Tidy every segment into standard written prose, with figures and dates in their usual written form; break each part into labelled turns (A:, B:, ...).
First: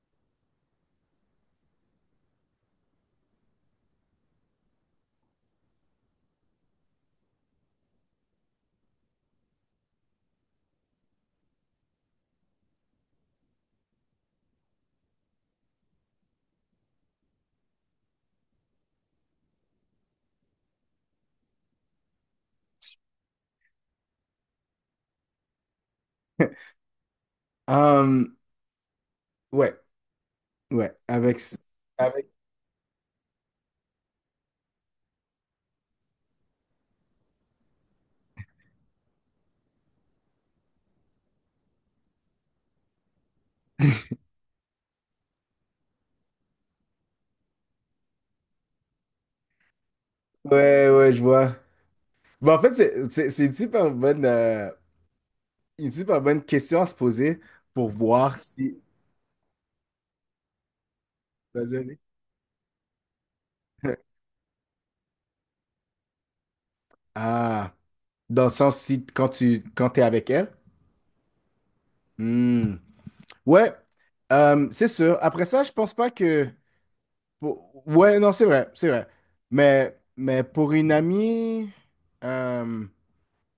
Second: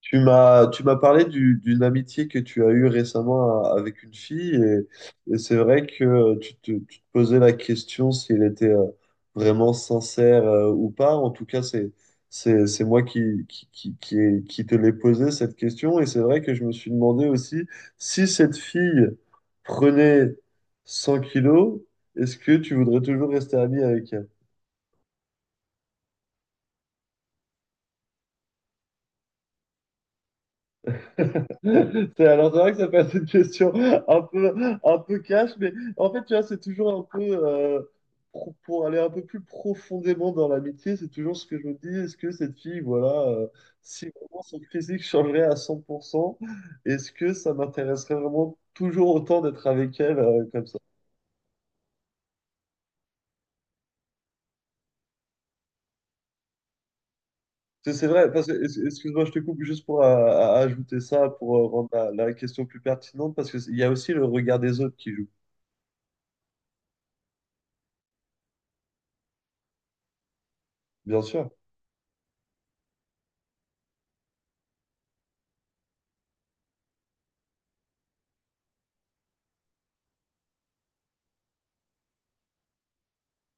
A: Tu m'as parlé d'une amitié que tu as eue récemment avec une fille et c'est vrai que tu te posais la question si elle était vraiment sincère ou pas. En tout cas, c'est moi qui te l'ai posé cette question et c'est vrai que je me suis demandé aussi si cette fille prenait 100 kilos, est-ce que tu voudrais toujours rester ami avec elle?
B: Euh, ouais, ouais, avec, avec,
A: Alors, c'est vrai que ça peut être une question un peu cash, mais en fait, tu vois, c'est toujours un peu, euh, pour aller un peu plus profondément dans l'amitié, c'est toujours ce que je me dis, est-ce que cette fille, voilà, si vraiment son physique changerait à 100%, est-ce que ça m'intéresserait vraiment toujours autant d'être avec elle, comme ça?
B: ouais, ouais, je vois. Bon, en fait, c'est une super bonne question à se poser pour
A: C'est vrai,
B: voir
A: parce que,
B: si,
A: excuse-moi, je te coupe juste pour ajouter ça, pour
B: vas-y,
A: rendre
B: vas-y.
A: la question plus pertinente, parce qu'il y a aussi le regard des autres qui joue,
B: Ah, dans le sens si quand t'es avec elle.
A: bien sûr.
B: Hmm. Ouais, c'est sûr. Après ça, je pense pas que, pour- ouais, non, c'est vrai, c'est vrai. Mais pour une amie, hum,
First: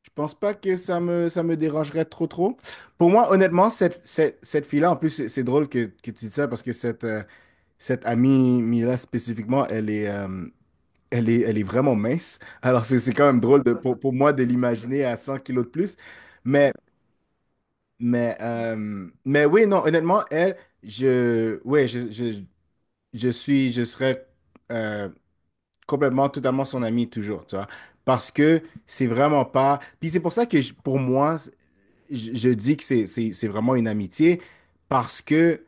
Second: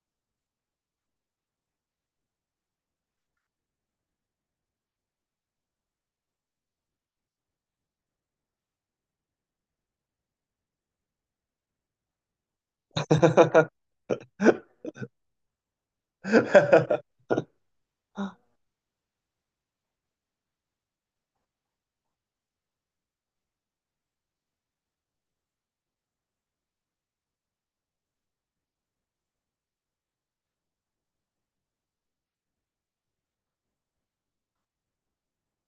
B: je pense pas que ça me dérangerait trop trop. Pour moi, honnêtement, cette fille-là, en plus, c'est drôle que tu dis ça parce que cette amie Mila spécifiquement, elle est vraiment mince. Alors, c'est quand même drôle de, pour moi de l'imaginer à 100 kilos de plus. Mais, mais oui, non, honnêtement, elle, je, ouais, je suis, je serais euh, complètement, totalement son ami toujours, tu vois. Parce que c'est vraiment pas. Puis c'est pour ça que pour moi, je dis que c'est vraiment une amitié parce que,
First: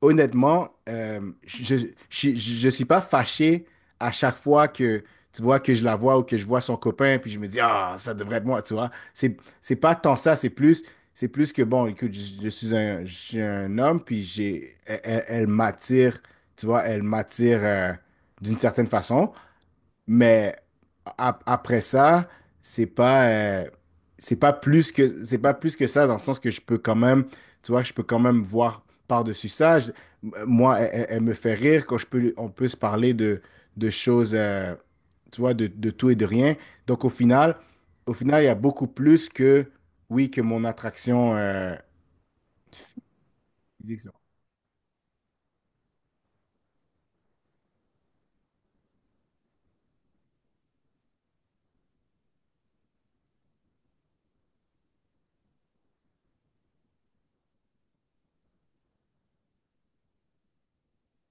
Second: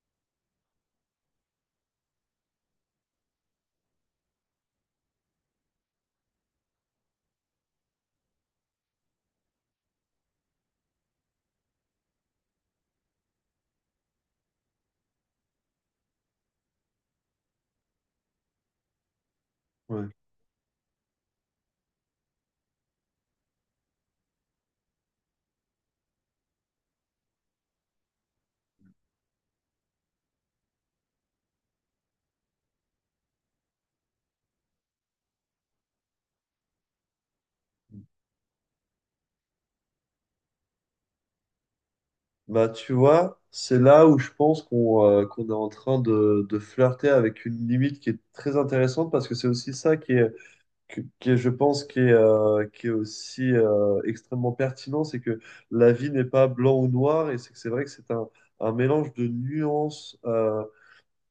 B: honnêtement, je- suis pas fâché à chaque fois que, tu vois, que je la vois ou que je vois son copain, puis je me dis, ah, ça devrait être moi, tu vois. C'est pas tant ça, c'est plus que, bon, écoute, je suis un homme, puis j'ai, elle m'attire, tu vois, elle m'attire d'une certaine façon.
A: Ouais.
B: Mais après ça, c'est pas, euh, c'est pas plus que, c'est pas plus que ça, dans le sens que je peux quand même, tu vois, je peux quand même voir par-dessus ça. Moi, elle me fait rire quand je peux, on peut se parler de choses, tu vois, de tout et de rien. Donc au final, il y a beaucoup plus que, oui, que mon attraction
A: Bah, tu vois, c'est là
B: physique.
A: où je pense qu'on est en train de flirter avec une limite qui est très intéressante parce que c'est aussi ça qui est, qui est, je pense, qui est aussi extrêmement pertinent. C'est que la vie n'est pas blanc ou noir et c'est que c'est vrai que c'est un mélange de nuances,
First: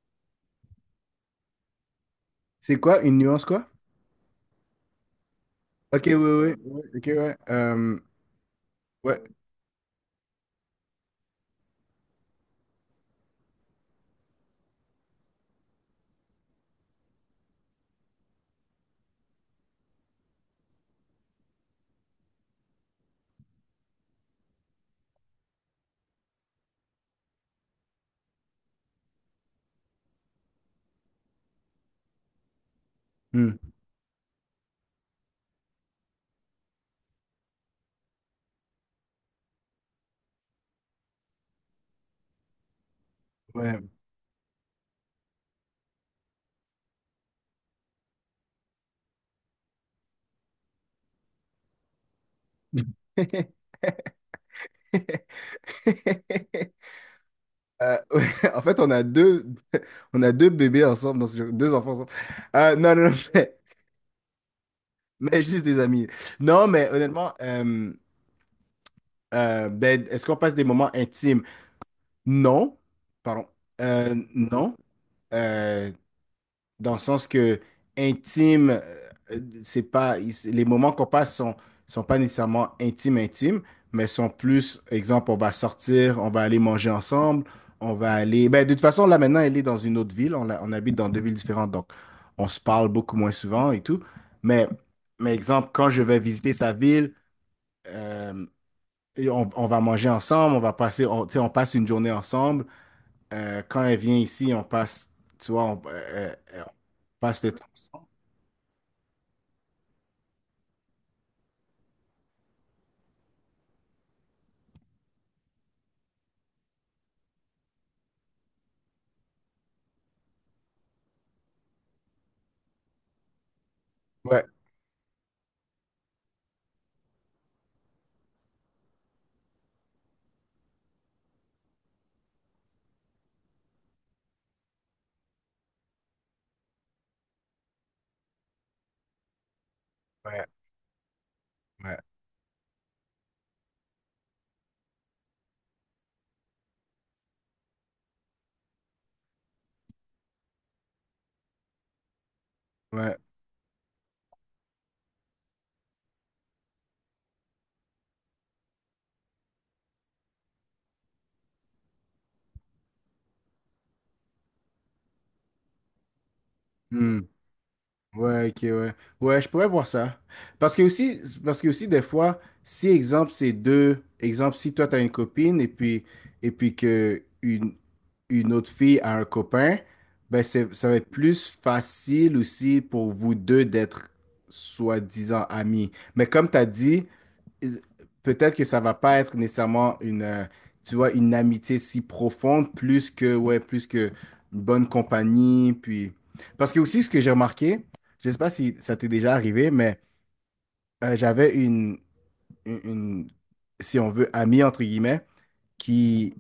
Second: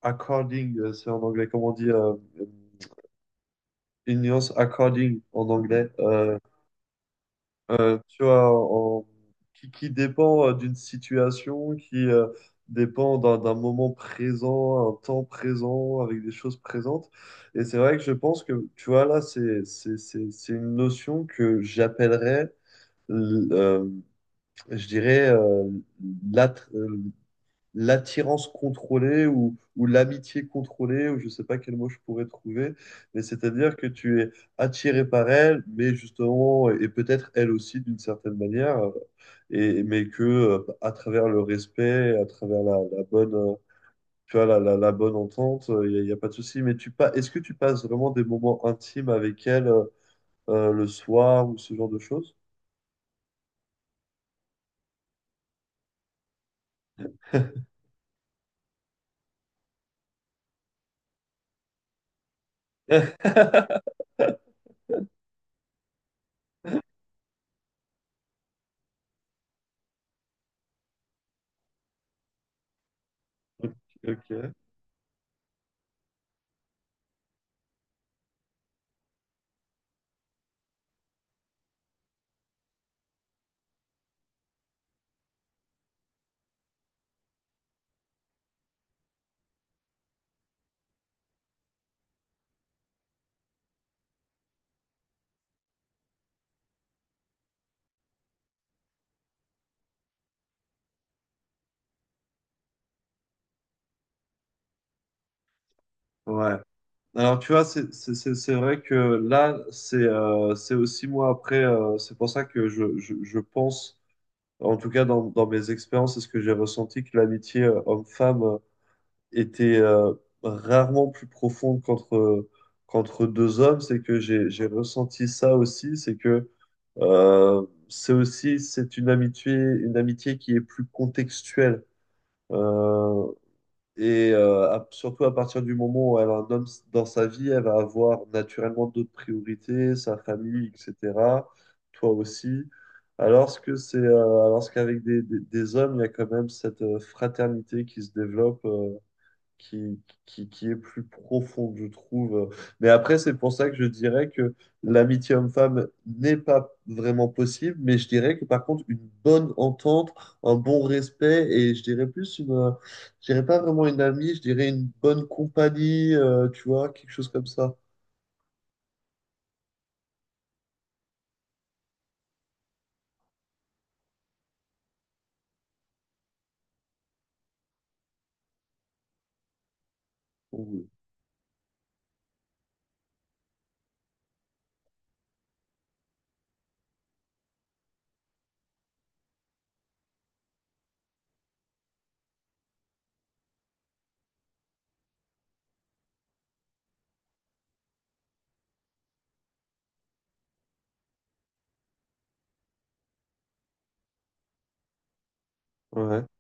A: according, c'est en anglais, comment on dit? euh,
B: C'est quoi, une nuance, quoi?
A: une nuance according en anglais.
B: Ok, oui,
A: Euh,
B: oui, oui, ok, ouais.
A: Euh, tu vois,
B: Ouais.
A: qui dépend, d'une situation, qui dépend d'un moment présent, un temps présent, avec des choses présentes. Et c'est vrai que je pense que, tu vois, là, c'est une notion que j'appellerais, l- euh, je dirais, l'attirance contrôlée ou l'amitié contrôlée, ou je ne sais pas quel mot je pourrais trouver, mais
B: Hmm.
A: c'est-à-dire que tu es attiré par elle, mais justement, et peut-être elle aussi d'une certaine manière, et, mais que à travers le respect, à travers la bonne,
B: Ouais.
A: tu vois, la bonne entente, il n'y a, y a pas de souci. Mais tu pas, est-ce que tu passes vraiment des moments intimes avec elle, le soir ou ce genre de choses?
B: Ouais, en fait, on a deux, on a deux bébés ensemble dans ce jeu, deux enfants ensemble. Non, non, non, mais juste des amis. Non, mais honnêtement, ben, est-ce qu'on passe des moments intimes? Non, pardon.
A: Ok.
B: Non. Euh, dans le sens que intime, c'est pas, il- les moments qu'on passe sont, sont pas nécessairement intimes, intimes, mais sont plus, exemple, on va sortir, on va aller manger ensemble, on va aller, ben, de toute façon, là, maintenant, elle est dans une autre ville, on habite dans deux villes différentes, donc on se parle beaucoup moins souvent et tout, mais, mais exemple, quand je vais visiter sa ville, euh, et on va manger ensemble, on va passer, on, tu sais, on passe une journée ensemble. Quand elle vient ici, on passe, tu vois,
A: Ouais.
B: on
A: Alors,
B: passe le
A: tu vois,
B: temps.
A: c'est vrai que là, c'est, c'est aussi moi après, c'est pour ça que je pense, en tout cas dans, dans mes expériences, et ce que j'ai ressenti, que l'amitié, homme-femme, était, rarement plus profonde qu'entre deux hommes. C'est que
B: Ouais,
A: j'ai ressenti ça aussi, c'est que, c'est aussi c'est une amitié qui est plus contextuelle. Euh, et surtout à partir du moment où elle a un homme dans sa vie, elle va avoir naturellement d'autres priorités, sa
B: ouais,
A: famille, etc.
B: ouais,
A: Toi aussi. Alors que c'est, euh, alors qu'avec des hommes, il y a quand même cette fraternité qui se développe, qui, qui est plus profonde, je trouve. Mais après,
B: ouais.
A: c'est pour ça que je dirais que l'amitié homme-femme n'est pas vraiment possible, mais je dirais que par contre, une bonne entente, un bon respect, et je dirais plus je dirais pas vraiment une amie, je dirais une bonne compagnie, tu vois, quelque
B: Hmm.
A: chose comme ça.
B: Ouais, ok, ouais. Ouais, je pourrais voir ça. Parce que aussi des fois, si exemple c'est deux, exemple si toi t'as une copine et puis que une autre fille a un copain, ben c'est
A: Oui.
B: ça va être plus facile aussi pour vous deux d'être soi-disant amis. Mais comme t'as dit, peut-être que ça va pas être nécessairement une, tu vois, une amitié si profonde, plus que, ouais, plus que une bonne compagnie, puis... Parce que aussi, ce que j'ai remarqué, je sais pas si ça t'est déjà arrivé, mais j'avais une, une- si on veut, amie, entre guillemets,
A: Ouais.
B: qui,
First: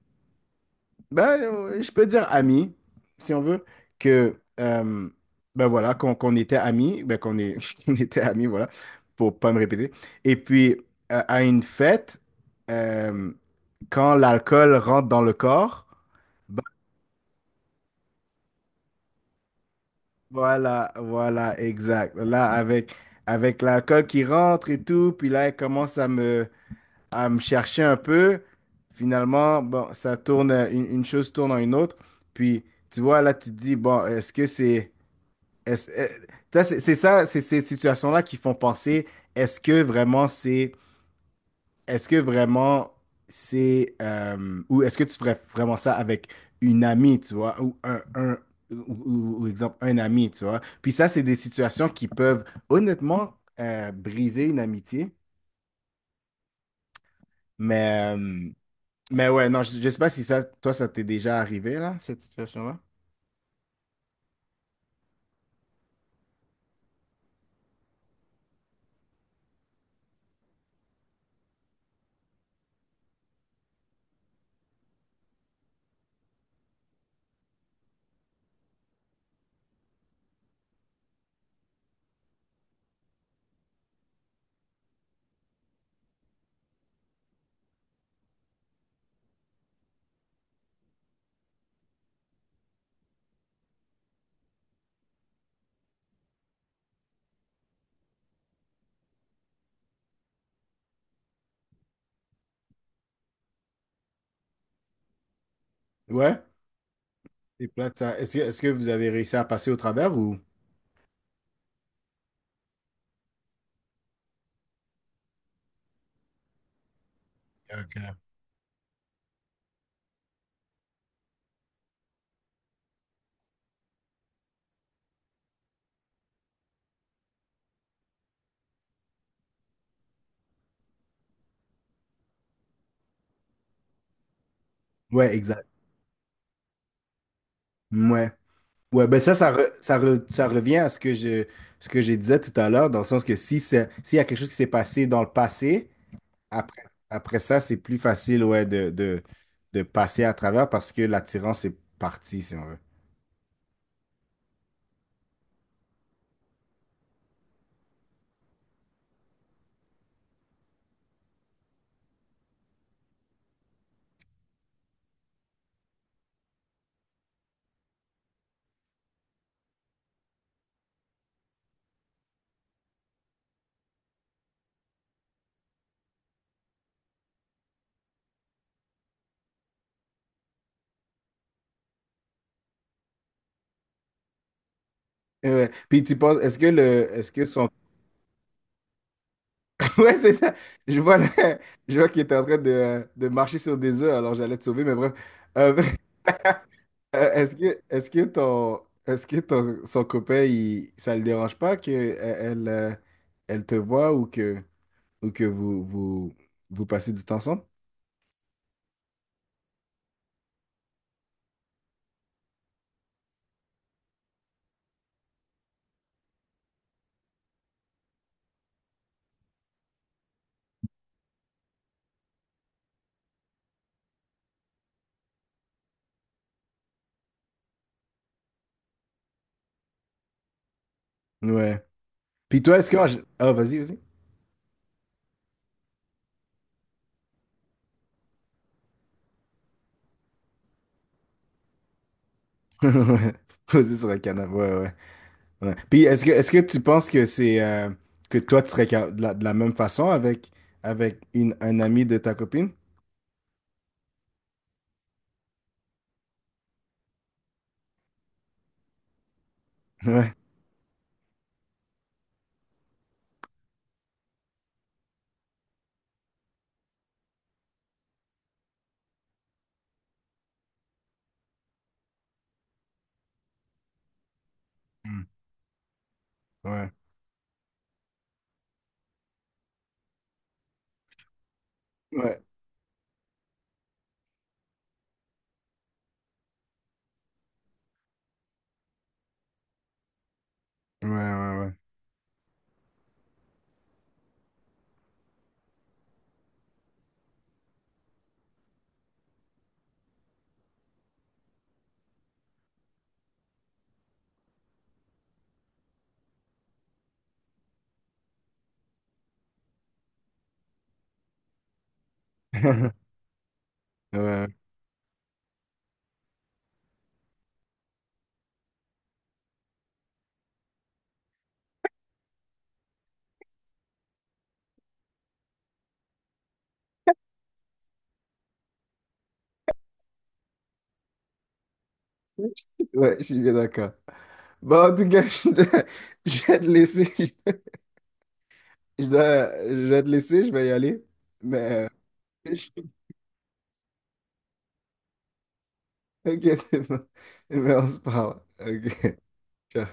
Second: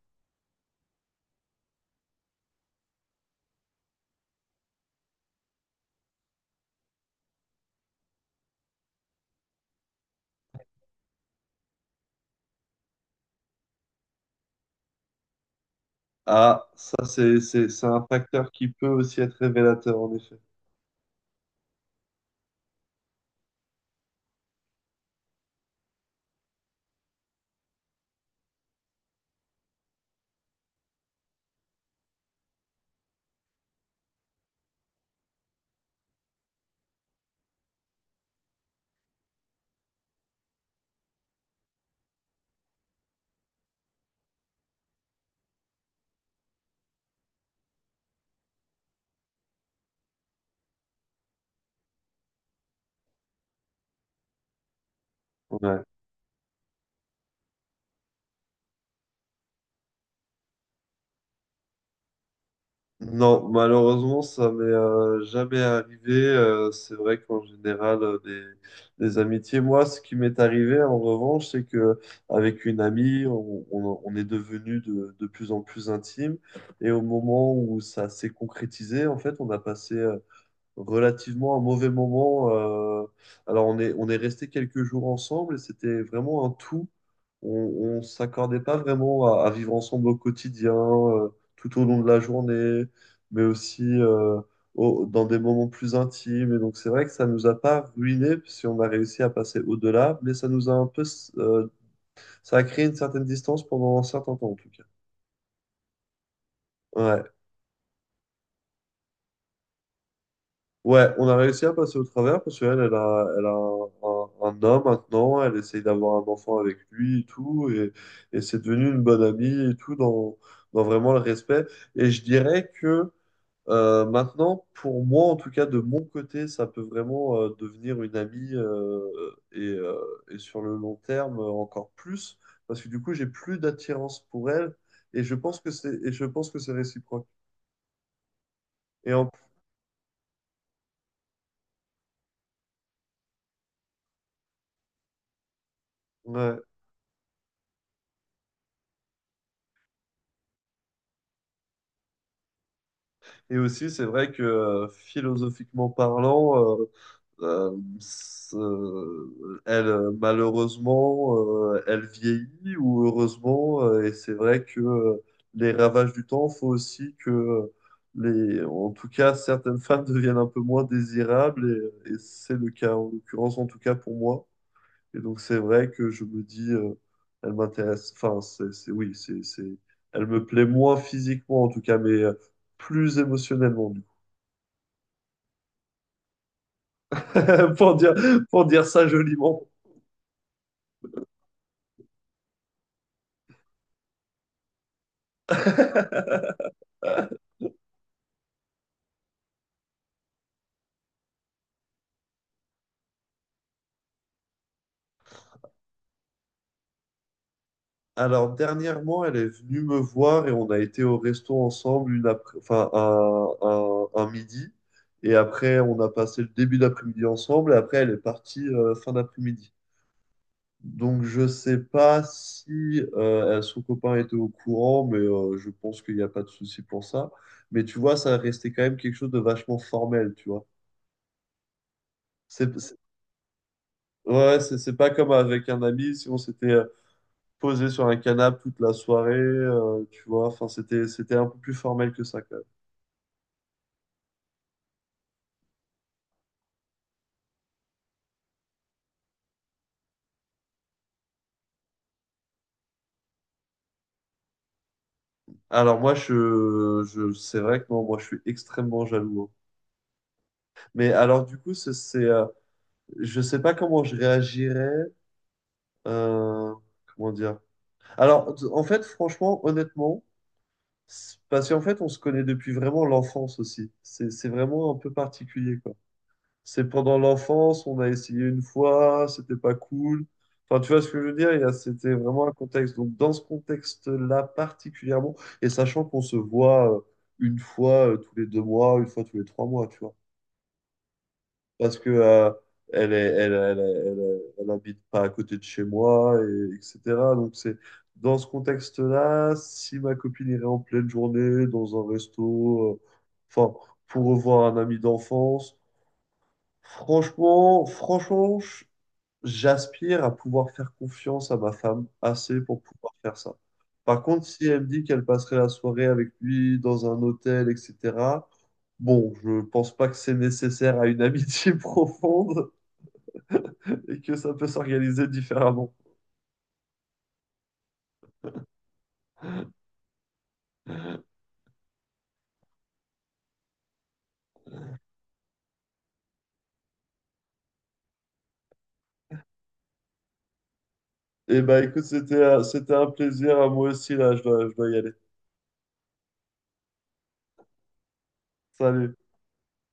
B: ben, je peux dire amie, si on veut, que, euh, ben voilà, qu'on était amis, ben qu'on est, qu'on était amis, voilà, pour pas me répéter. Et puis, à une fête, euh, quand l'alcool rentre dans le corps, bah,
A: Ah, ça, c'est un facteur qui peut aussi être révélateur, en effet.
B: voilà, voilà, exact. Là, avec, avec l'alcool qui rentre et tout, puis là, elle commence à me chercher un peu. Finalement, bon, ça tourne, une chose tourne en une autre. Puis, tu vois, là, tu te dis, bon, est-ce que c'est... est-ce- euh, ça, c'est ces situations-là qui font penser, est-ce que vraiment c'est Est-ce que vraiment c'est ou est-ce que tu ferais vraiment ça avec une amie, tu vois, un ou, ou exemple un ami, tu vois. Puis ça, c'est des situations qui peuvent honnêtement briser une amitié.
A: Ouais.
B: Mais euh, mais ouais, non, je sais pas si ça, toi, ça t'est déjà arrivé là, cette situation-là.
A: Non, malheureusement, ça m'est jamais arrivé. C'est vrai qu'en général, des amitiés. Moi, ce qui m'est arrivé, en revanche, c'est que avec une amie, on est devenu de plus en plus intime. Et au moment où ça s'est concrétisé, en fait, on a passé, relativement un mauvais moment. Alors, on est resté quelques jours ensemble et c'était vraiment un tout. On ne s'accordait pas vraiment à vivre ensemble au quotidien, tout au long de la journée, mais aussi, dans des moments plus intimes. Et donc, c'est vrai que ça nous a pas ruiné si on a réussi à passer au-delà, mais ça nous a euh, ça a créé une certaine distance pendant un certain temps, en tout cas.
B: Ouais.
A: Ouais.
B: C'est plate ça. Est-ce que vous avez réussi à passer au travers ou?
A: Ouais, on a réussi à passer au travers parce qu'elle a un homme maintenant, elle essaye d'avoir un enfant avec lui et tout, et,
B: Ok.
A: et c'est devenu une bonne amie et tout, dans, dans vraiment le respect. Et je dirais que, maintenant, pour moi, en tout cas, de mon côté, ça peut vraiment, devenir une amie, et, euh, et sur le long terme, encore plus, parce que du coup, j'ai plus d'attirance pour elle, et
B: Ouais,
A: je pense
B: exact.
A: que c'est réciproque.
B: Ouais. Ouais,
A: Et
B: ben
A: en,
B: ça, ça, ça revient à ce que ce que je disais tout à l'heure, dans le sens que si c'est- s'il y a quelque chose qui s'est passé dans le passé,
A: ouais.
B: après, après ça, c'est plus facile ouais, de passer à travers parce que l'attirance est partie, si on veut.
A: Et aussi, c'est vrai que, philosophiquement parlant, elle, malheureusement, elle vieillit ou heureusement, et c'est vrai que, les ravages du temps font aussi que, en tout cas, certaines femmes deviennent un peu moins désirables, et c'est le cas en l'occurrence, en tout cas pour moi. Et donc, c'est vrai que je me dis, elle m'intéresse, enfin, oui, elle me plaît moins physiquement en tout cas, mais, plus émotionnellement.
B: Ouais. Puis tu penses, est-ce que son
A: pour dire, pour dire ça joliment.
B: ouais, c'est ça. Je vois, je vois qu'il était en train de marcher sur des œufs, alors j'allais te sauver, mais bref. Euh, est-ce que son copain, il, ça le dérange pas que e- elle, elle te voit ou que vous passez du temps ensemble?
A: Alors, dernièrement, elle est venue me voir et on a été au resto ensemble enfin, un midi. Et après, on a passé le début d'après-midi ensemble. Et après, elle est partie, fin d'après-midi. Donc, je sais pas si, son copain était au courant, mais, je pense qu'il n'y a pas de souci pour ça. Mais tu vois, ça restait quand même quelque chose de vachement formel, tu vois.
B: Ouais. Puis toi,
A: C'est,
B: est-ce
A: c'est-
B: que... Ah, vas-y, vas-y.
A: ouais, c'est pas comme avec un ami, si on s'était, posé sur un canapé toute la soirée, tu vois. Enfin, c'était un peu plus formel que ça, quand même.
B: Ouais. Vas-y sur le canapé, ouais, ouais. Ouais. Puis est-ce que tu penses que c'est... que toi, tu serais de la même façon avec, avec une, un ami de ta copine?
A: Alors, moi, c'est vrai que non, moi, je suis extrêmement jaloux, hein.
B: Ouais.
A: Mais alors, du coup, je sais pas comment je réagirais. euh, comment dire? Alors, en fait, franchement, honnêtement, parce qu'en fait, on se connaît depuis vraiment l'enfance aussi. C'est vraiment un peu
B: Mm.
A: particulier, quoi. C'est
B: Ouais.
A: pendant l'enfance, on a essayé une fois, c'était pas cool. Enfin, tu vois ce que je veux dire? C'était
B: Ouais.
A: vraiment un contexte. Donc, dans ce contexte-là particulièrement, et sachant qu'on se voit, une fois, tous les 2 mois, une fois tous les 3 mois, tu vois.
B: Ouais, ouais, ouais.
A: Parce que, elle est, elle, elle, elle, elle habite pas à côté de chez moi, et, etc. Donc, c'est dans ce contexte-là, si ma copine irait en pleine journée dans un resto, enfin, pour revoir un ami d'enfance. Franchement, franchement, j'aspire à pouvoir faire confiance à ma femme assez pour pouvoir faire ça. Par contre,
B: Ouais,
A: si elle me dit qu'elle passerait la soirée avec lui dans un hôtel, etc., bon, je pense pas que c'est nécessaire à une amitié profonde et que ça peut s'organiser différemment.
B: ouais, je suis bien d'accord. Bon, en tout cas, je vais te laisser. Je vais te laisser, je vais y aller.
A: Eh ben,
B: Mais,
A: écoute, c'était,
B: euh,
A: un- c'était un plaisir à moi aussi, là, je dois y aller.
B: ok, c'est bon. Mais on se parle.
A: Salut.
B: Ok. Ciao.